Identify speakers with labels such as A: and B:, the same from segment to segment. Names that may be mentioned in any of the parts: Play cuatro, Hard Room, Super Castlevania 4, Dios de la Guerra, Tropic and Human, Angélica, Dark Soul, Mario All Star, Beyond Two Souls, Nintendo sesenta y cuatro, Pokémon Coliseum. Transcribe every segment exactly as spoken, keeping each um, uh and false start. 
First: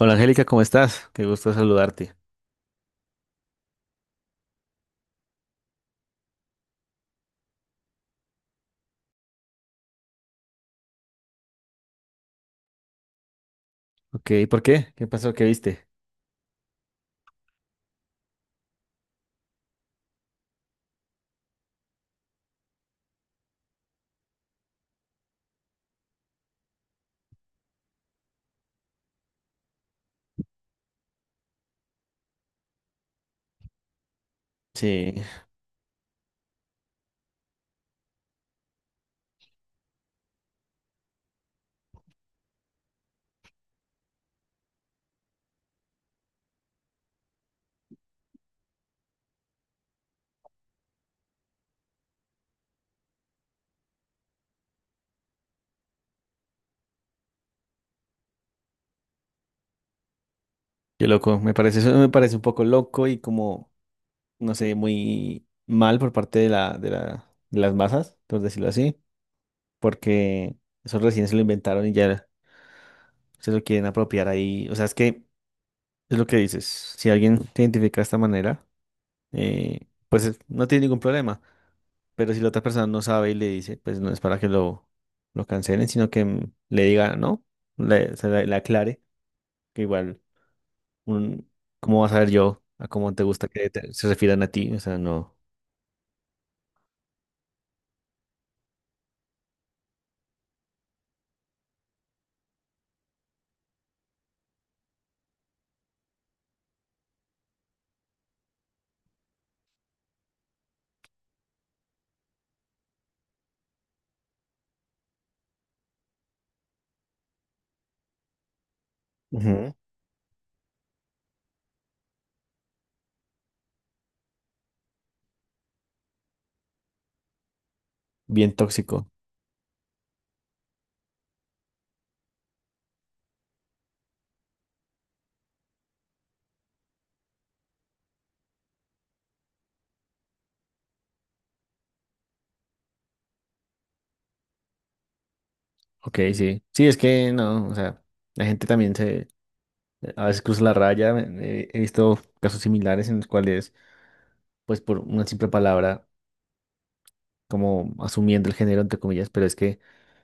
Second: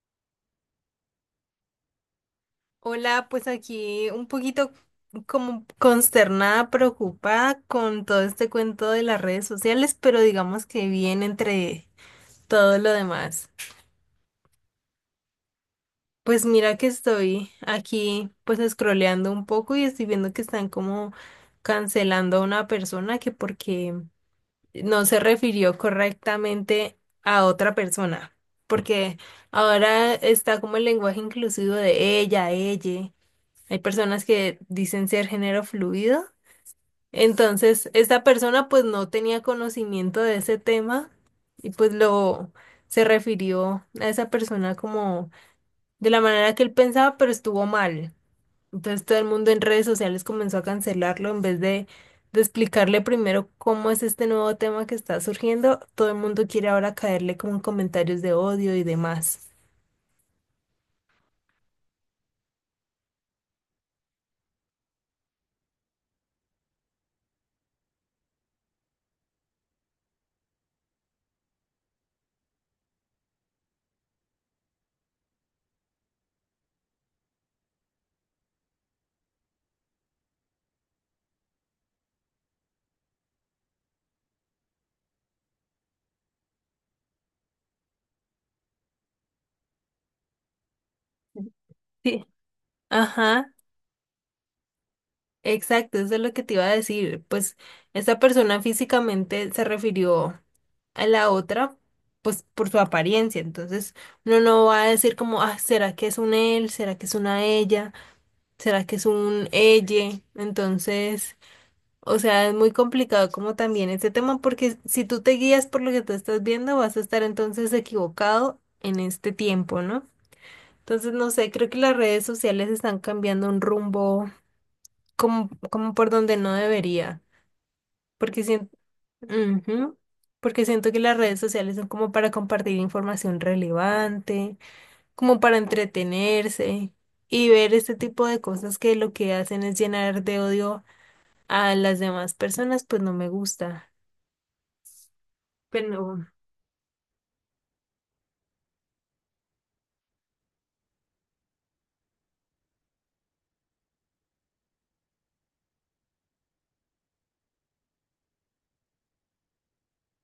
A: Hola Angélica, ¿cómo estás? Qué gusto saludarte.
B: Hola, pues aquí un poquito como consternada, preocupada con todo este cuento de las redes sociales, pero digamos que bien entre todo lo demás.
A: Ok, ¿por qué? ¿Qué pasó? ¿Qué viste?
B: Pues mira que estoy aquí pues scrolleando un poco y estoy viendo que están como cancelando a una persona que porque no se refirió correctamente a otra persona, porque ahora está como el lenguaje inclusivo de ella, ella. Hay personas que dicen
A: Sí,
B: ser género fluido. Entonces, esta persona pues no tenía conocimiento de ese tema y pues lo se refirió a esa persona como de la manera que él pensaba, pero estuvo mal. Entonces todo el mundo en redes sociales comenzó a cancelarlo en vez de, de explicarle primero cómo es este nuevo tema que está surgiendo. Todo el mundo quiere ahora caerle con comentarios de odio y demás.
A: qué loco. Me parece, eso me parece un poco loco y como, no sé, muy mal por parte de la, de la, de las masas, por decirlo así, porque eso recién se lo inventaron y ya se lo quieren apropiar ahí. O sea, es que es lo que dices. Si alguien se identifica de esta manera, eh, pues eh, no tiene ningún problema. Pero si la otra persona no sabe y le dice, pues no es para que lo, lo cancelen, sino que mm, le diga, no, le, se le, le aclare, que igual, un, ¿cómo vas a
B: Sí.
A: ver yo a cómo te
B: Ajá.
A: gusta que te- se refieran a ti? O sea, no,
B: Exacto, eso es lo que te iba a decir. Pues esta persona físicamente se refirió a la otra, pues por su apariencia. Entonces uno no va a decir como, ah, ¿será que es un él? ¿Será que es una ella? ¿Será que es un elle? Entonces, o sea, es muy complicado como también este tema porque si tú te guías por lo que tú estás viendo, vas a estar entonces equivocado en este
A: ujú,
B: tiempo, ¿no? Entonces, no sé, creo que las redes sociales están cambiando un rumbo como, como por donde no debería. Porque
A: bien
B: siento,
A: tóxico.
B: porque siento que las redes sociales son como para compartir información relevante, como para entretenerse y ver este tipo de cosas que lo que hacen es llenar de odio a las demás personas, pues no me gusta.
A: Ok,
B: Pero
A: sí. Sí, es que no, o sea, la gente también se, a veces cruza la raya. eh, He visto casos similares en los cuales, pues por una simple palabra, como asumiendo el género, entre comillas, pero es que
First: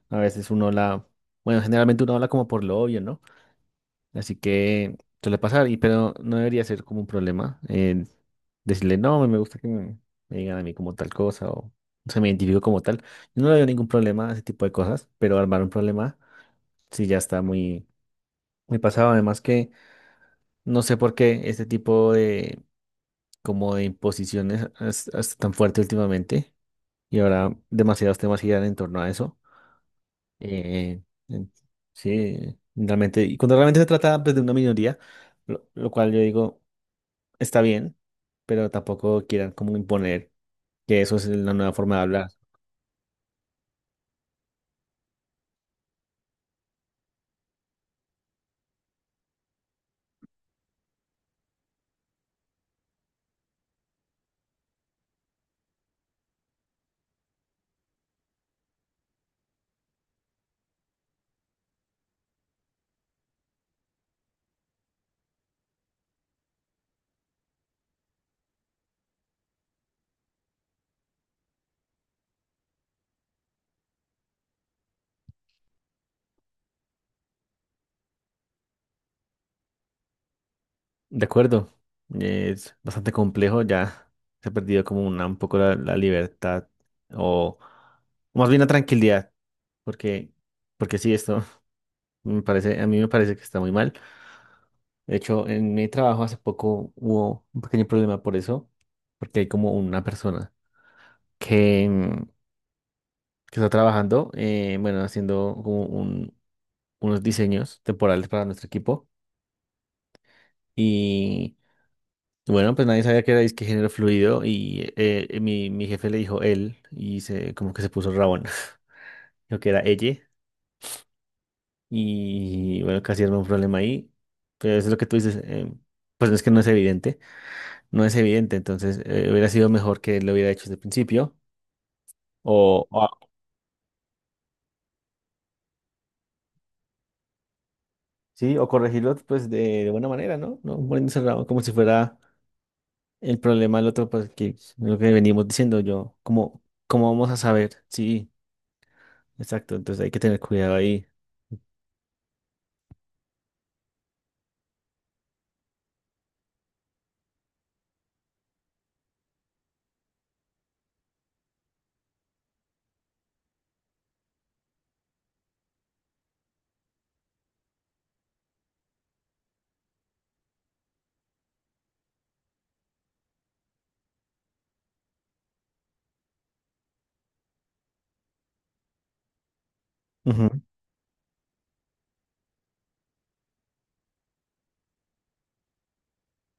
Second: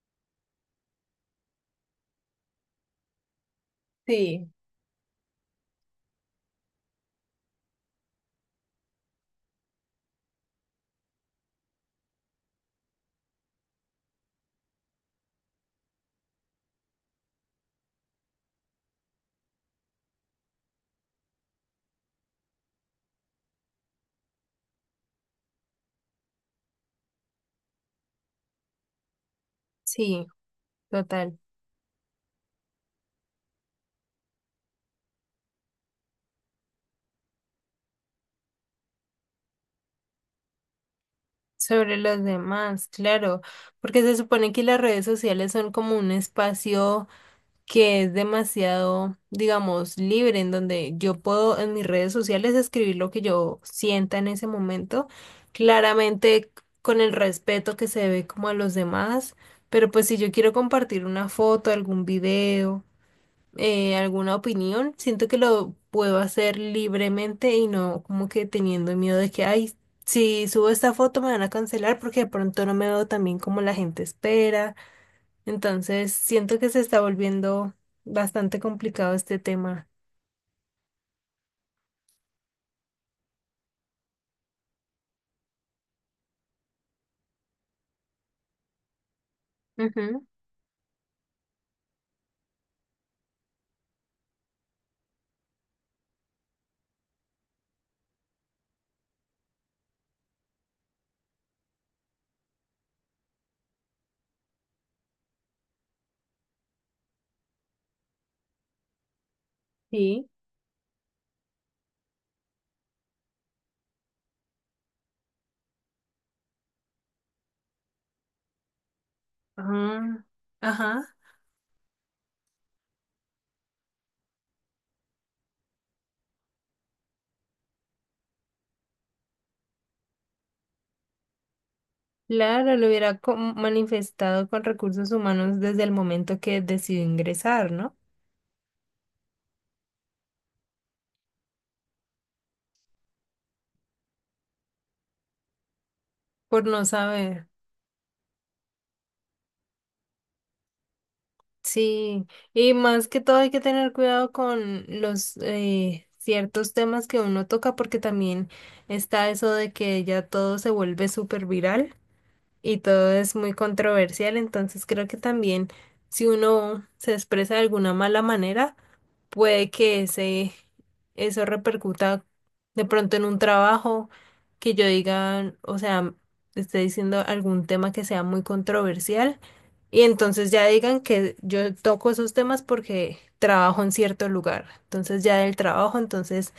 A: a veces uno la, bueno, generalmente uno habla como por lo obvio, ¿no? Así
B: sí,
A: que suele pasar, y, pero no debería ser como un problema eh, decirle, no, me gusta que me, me digan a mí como tal cosa o se me identifico como tal. Yo no le veo ningún problema a ese tipo de cosas, pero armar un problema sí ya está muy, muy pasado. Además que no sé por qué este tipo de, como de imposiciones es, es tan fuerte últimamente y ahora demasiados temas giran en torno a eso.
B: sí,
A: Eh,
B: total.
A: en- sí, realmente, y cuando realmente se trata pues, de una minoría, lo, lo cual yo digo, está bien, pero tampoco quieran como imponer que eso es la nueva
B: Sobre
A: forma de
B: los
A: hablar.
B: demás, claro, porque se supone que las redes sociales son como un espacio que es demasiado, digamos, libre, en donde yo puedo en mis redes sociales escribir lo que yo sienta en ese momento, claramente con el respeto que se debe como a los demás, pero pues si yo quiero compartir una foto, algún video, eh, alguna opinión, siento que lo puedo hacer libremente y no como que teniendo miedo de que, ay, si subo esta foto me van a cancelar porque de pronto no me veo tan bien como la gente espera. Entonces, siento que se está volviendo bastante complicado este tema.
A: De acuerdo, es bastante complejo, ya se ha perdido como una, un poco la, la libertad o, o más bien la tranquilidad,
B: Ujú,
A: porque, porque sí, esto me parece, a mí me parece que está muy mal. De hecho, en mi trabajo hace poco hubo un pequeño problema por eso, porque hay como una persona que, em, que está trabajando, eh, bueno, haciendo como un- unos diseños temporales para nuestro equipo.
B: sí.
A: Y bueno, pues nadie sabía que era disque género fluido y eh, eh, mi, mi jefe le dijo él y se, como que se puso rabón, lo que era ella.
B: Ah, ajá.
A: Y bueno, casi era un problema ahí. Pero eso es lo que tú dices, eh, pues no es que no es evidente, no es evidente, entonces eh, hubiera sido mejor que lo hubiera hecho desde el principio.
B: Claro,
A: O,
B: lo
A: o-
B: hubiera co- manifestado con recursos humanos desde el momento que decidió ingresar, ¿no?
A: sí, o corregirlo pues de, de buena manera, ¿no? No poniéndose rabón como si fuera el problema del otro, pues, que es lo que venimos diciendo yo, como,
B: Por no
A: ¿cómo vamos a
B: saber.
A: saber? Sí, exacto, entonces hay que tener cuidado ahí.
B: Sí, y más que todo hay que tener cuidado con los eh, ciertos temas que uno toca porque también está eso de que ya todo se vuelve súper viral. Y todo es muy controversial, entonces creo que también si uno se expresa de alguna mala manera, puede que ese, eso repercuta de pronto en un trabajo, que yo diga, o sea, esté diciendo algún tema que sea muy controversial y entonces ya
A: Ujú,
B: digan que yo toco esos temas porque trabajo en cierto lugar, entonces ya del trabajo, entonces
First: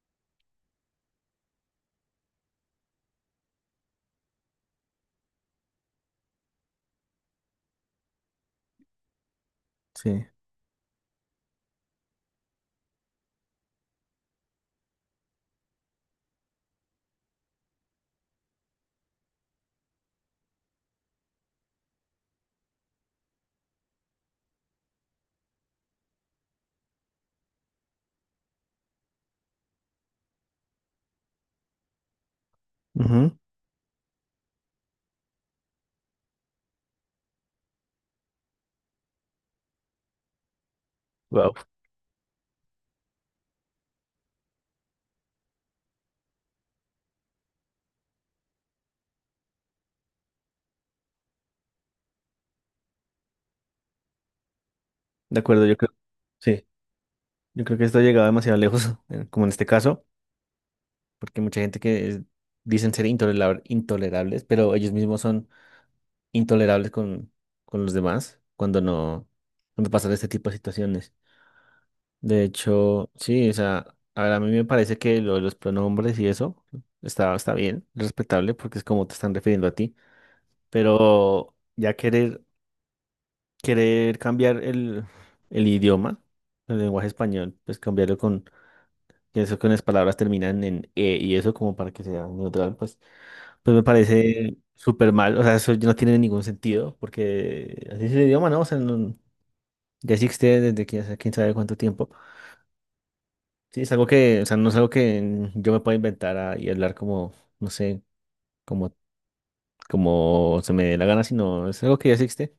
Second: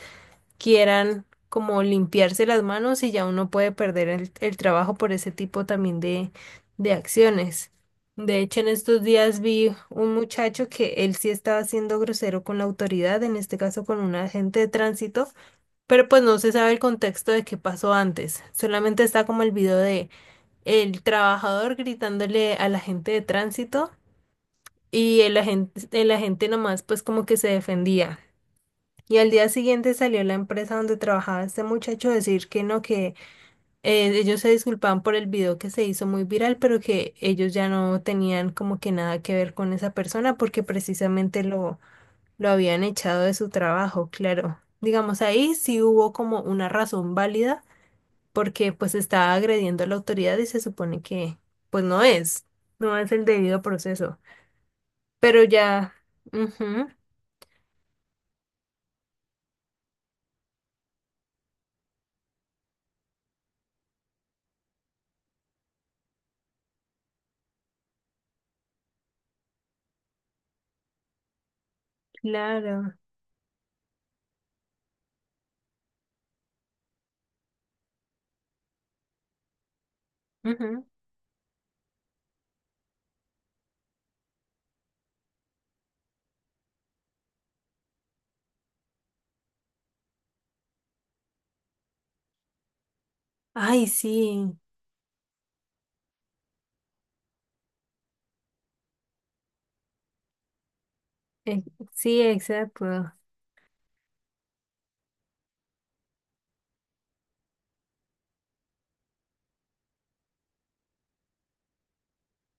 B: quieran como limpiarse las manos y ya uno puede perder el, el trabajo por ese tipo también de, de acciones. De hecho, en estos días vi un
A: sí,
B: muchacho que él sí estaba siendo grosero con la autoridad, en este caso con un agente de tránsito, pero pues no se sabe el contexto de qué pasó antes. Solamente está como el video de el trabajador gritándole al agente de tránsito y el agente, el agente nomás pues como que se defendía. Y al día siguiente salió la empresa donde trabajaba este muchacho a decir que no, que
A: ujú.
B: eh, ellos se disculpaban por el video que se hizo muy viral, pero que ellos ya no tenían como que nada que ver con esa persona porque precisamente
A: Wow.
B: lo, lo habían echado de su trabajo, claro. Digamos, ahí sí hubo como una razón válida porque pues estaba agrediendo a la autoridad y se supone que pues no es, no es el debido proceso.
A: De
B: Pero
A: acuerdo, yo
B: ya,
A: creo. Sí,
B: ujú,
A: yo creo que esto ha llegado demasiado lejos, eh, como en este caso, porque mucha gente que es- dicen ser intolera- intolerables, pero ellos mismos son intolerables con, con los demás cuando no, cuando pasan este tipo de situaciones. De
B: claro,
A: hecho, sí, o sea, a ver, a mí me parece que lo de los pronombres y eso está, está bien, respetable, porque es como te están refiriendo a ti,
B: ujú.
A: pero ya querer, querer cambiar el, el idioma, el lenguaje español, pues cambiarlo con, que eso con las palabras terminan en e y eso como para que sea neutral, pues, pues me
B: Ay,
A: parece
B: sí.
A: súper mal, o sea, eso no tiene ningún sentido, porque así es el idioma, ¿no? O sea, no, ya existe desde que hace quién sabe
B: Eh,
A: cuánto tiempo.
B: sí, exacto.
A: Sí, es algo que, o sea, no es algo que mm, yo me pueda inventar ah, y hablar como, no sé, como, como se me dé la gana, sino es algo que ya existe.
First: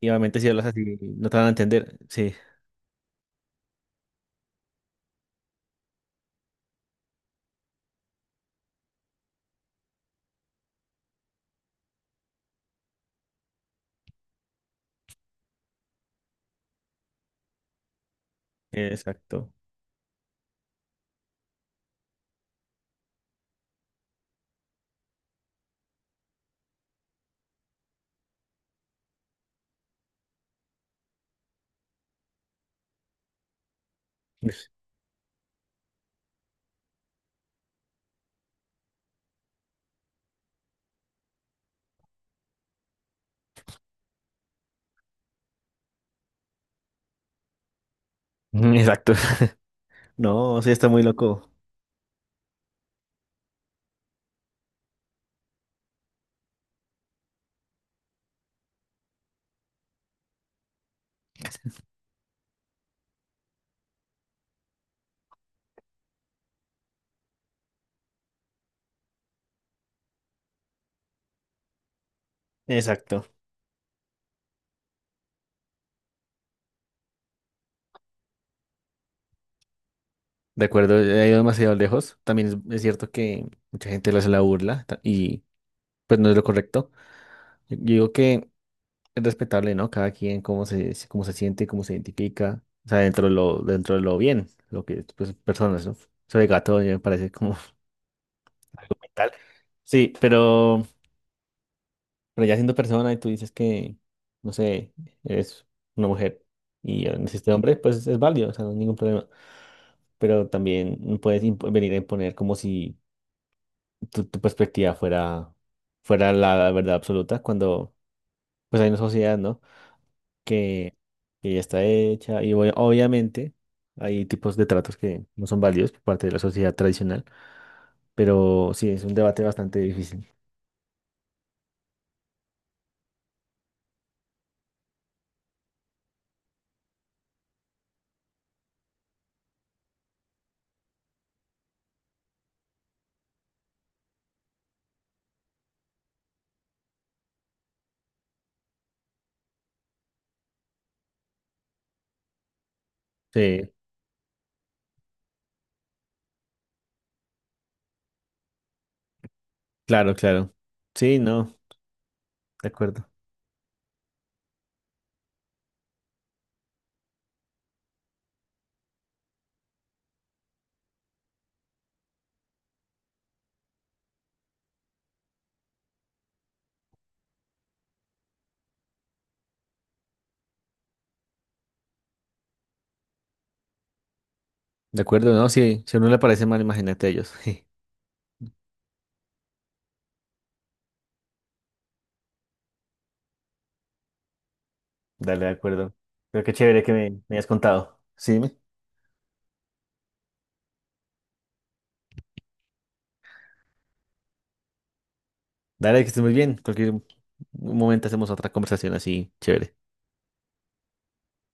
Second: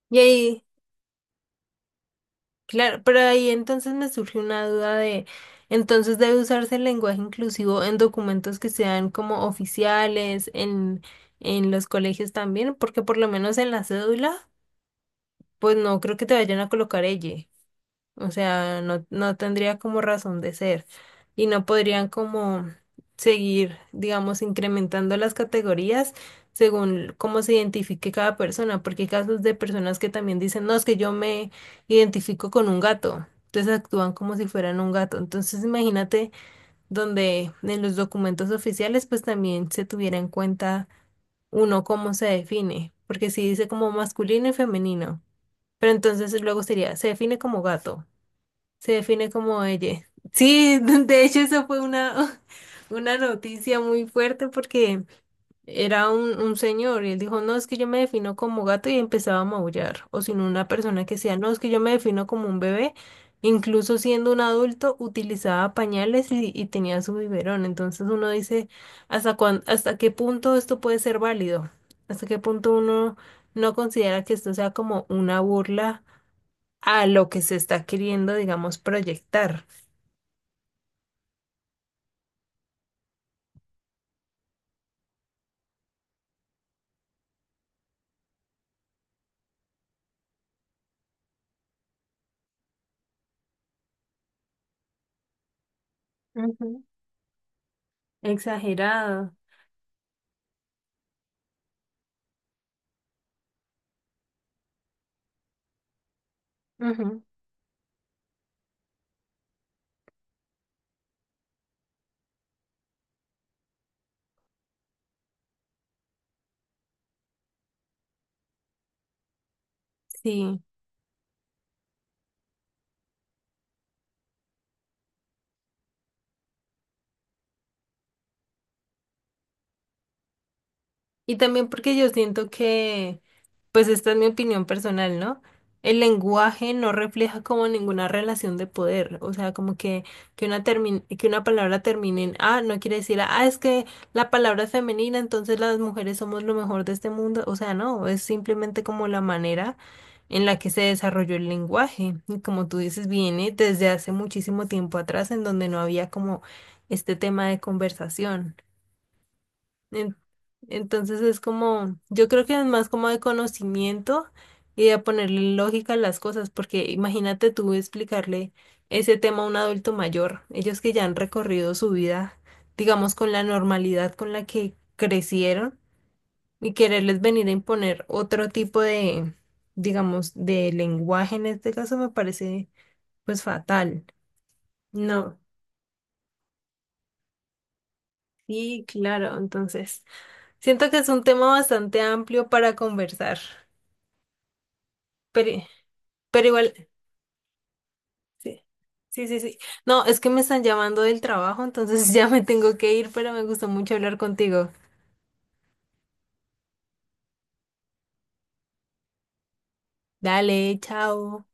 A: Y
B: Y
A: obviamente si
B: ahí,
A: hablas así, no te van a entender. Sí,
B: claro, pero ahí entonces me surgió una duda de, entonces debe usarse el lenguaje inclusivo en documentos que sean como oficiales, en, en los colegios también, porque por lo menos en la cédula, pues no creo que te vayan a colocar ella. O sea, no, no
A: exacto.
B: tendría como razón de ser y no podrían como seguir, digamos, incrementando las categorías según cómo se identifique cada persona, porque hay casos de personas que también dicen, no, es que yo me identifico con un gato, entonces actúan como si fueran un gato. Entonces imagínate, donde en los documentos oficiales pues también se tuviera en cuenta uno cómo se define, porque si dice como masculino y femenino, pero entonces luego sería, se define como gato. Se
A: Exacto.
B: define como ella.
A: No, sí,
B: Sí,
A: está muy
B: de hecho
A: loco.
B: eso fue una, una noticia muy fuerte porque era un, un señor y él dijo, no, es que yo me defino como gato y empezaba a maullar. O sino una persona que decía, no, es que yo me defino como un bebé. Incluso siendo un adulto, utilizaba pañales y, y tenía su biberón. Entonces uno dice, ¿hasta cuán, hasta qué punto esto puede ser válido? ¿Hasta qué punto uno
A: Exacto.
B: no considera que esto sea como una burla, a lo que se está queriendo, digamos, proyectar?
A: De acuerdo, he ido demasiado lejos. También es, es cierto que mucha gente le hace la burla ta- y pues no es lo correcto. Yo digo que es respetable, ¿no? Cada quien cómo se, se- cómo se siente, cómo se identifica, o sea, dentro de lo, dentro de lo bien, lo que, pues, personas, ¿no? Eso de gato
B: Ujú.
A: ya me parece como mental.
B: Exagerado.
A: Sí, pero, pero ya siendo persona y tú dices que, no sé, eres una mujer y ya
B: Ujú,
A: naciste hombre, pues es válido, o sea, no hay ningún problema. Pero también no puedes impo- venir a imponer como si tu, tu perspectiva fuera, fuera la verdad absoluta cuando, pues hay una sociedad, ¿no?
B: sí.
A: que, que ya está hecha y obvia- obviamente hay tipos de tratos que no son válidos por parte de la sociedad tradicional, pero sí, es un debate bastante difícil.
B: Y también porque yo siento que, pues esta es mi opinión personal, ¿no? El lenguaje no refleja como ninguna relación de poder, o sea, como que, que una termin- que una palabra termine en ah, no quiere decir ah, es que la palabra es femenina, entonces las mujeres somos lo mejor de este mundo, o sea, no, es simplemente como la manera en la que se desarrolló el lenguaje, y como tú dices, viene
A: Sí,
B: desde hace muchísimo tiempo atrás en donde no había como este tema de conversación.
A: claro,
B: En-
A: claro. Sí,
B: Entonces es
A: no,
B: como, yo creo que es
A: de
B: más
A: acuerdo.
B: como de conocimiento y de ponerle lógica a las cosas, porque imagínate tú explicarle ese tema a un adulto mayor, ellos que ya han recorrido su vida, digamos, con la normalidad con la que crecieron y quererles venir a imponer otro tipo de, digamos, de lenguaje en este caso me parece pues fatal.
A: De acuerdo,
B: No,
A: no, sí, si a uno le parece mal, imagínate a ellos.
B: sí, claro, entonces siento que es un tema bastante amplio para conversar.
A: Dale, de
B: Pero
A: acuerdo. Pero
B: Pero
A: qué
B: igual,
A: chévere que me, me hayas contado. Sí, dime.
B: sí, sí, sí, sí. No, es que me están llamando del trabajo, entonces ya me tengo que ir, pero me gustó mucho hablar contigo.
A: Dale, que estés muy bien. Cualquier momento hacemos otra conversación así, chévere.
B: Dale, chao.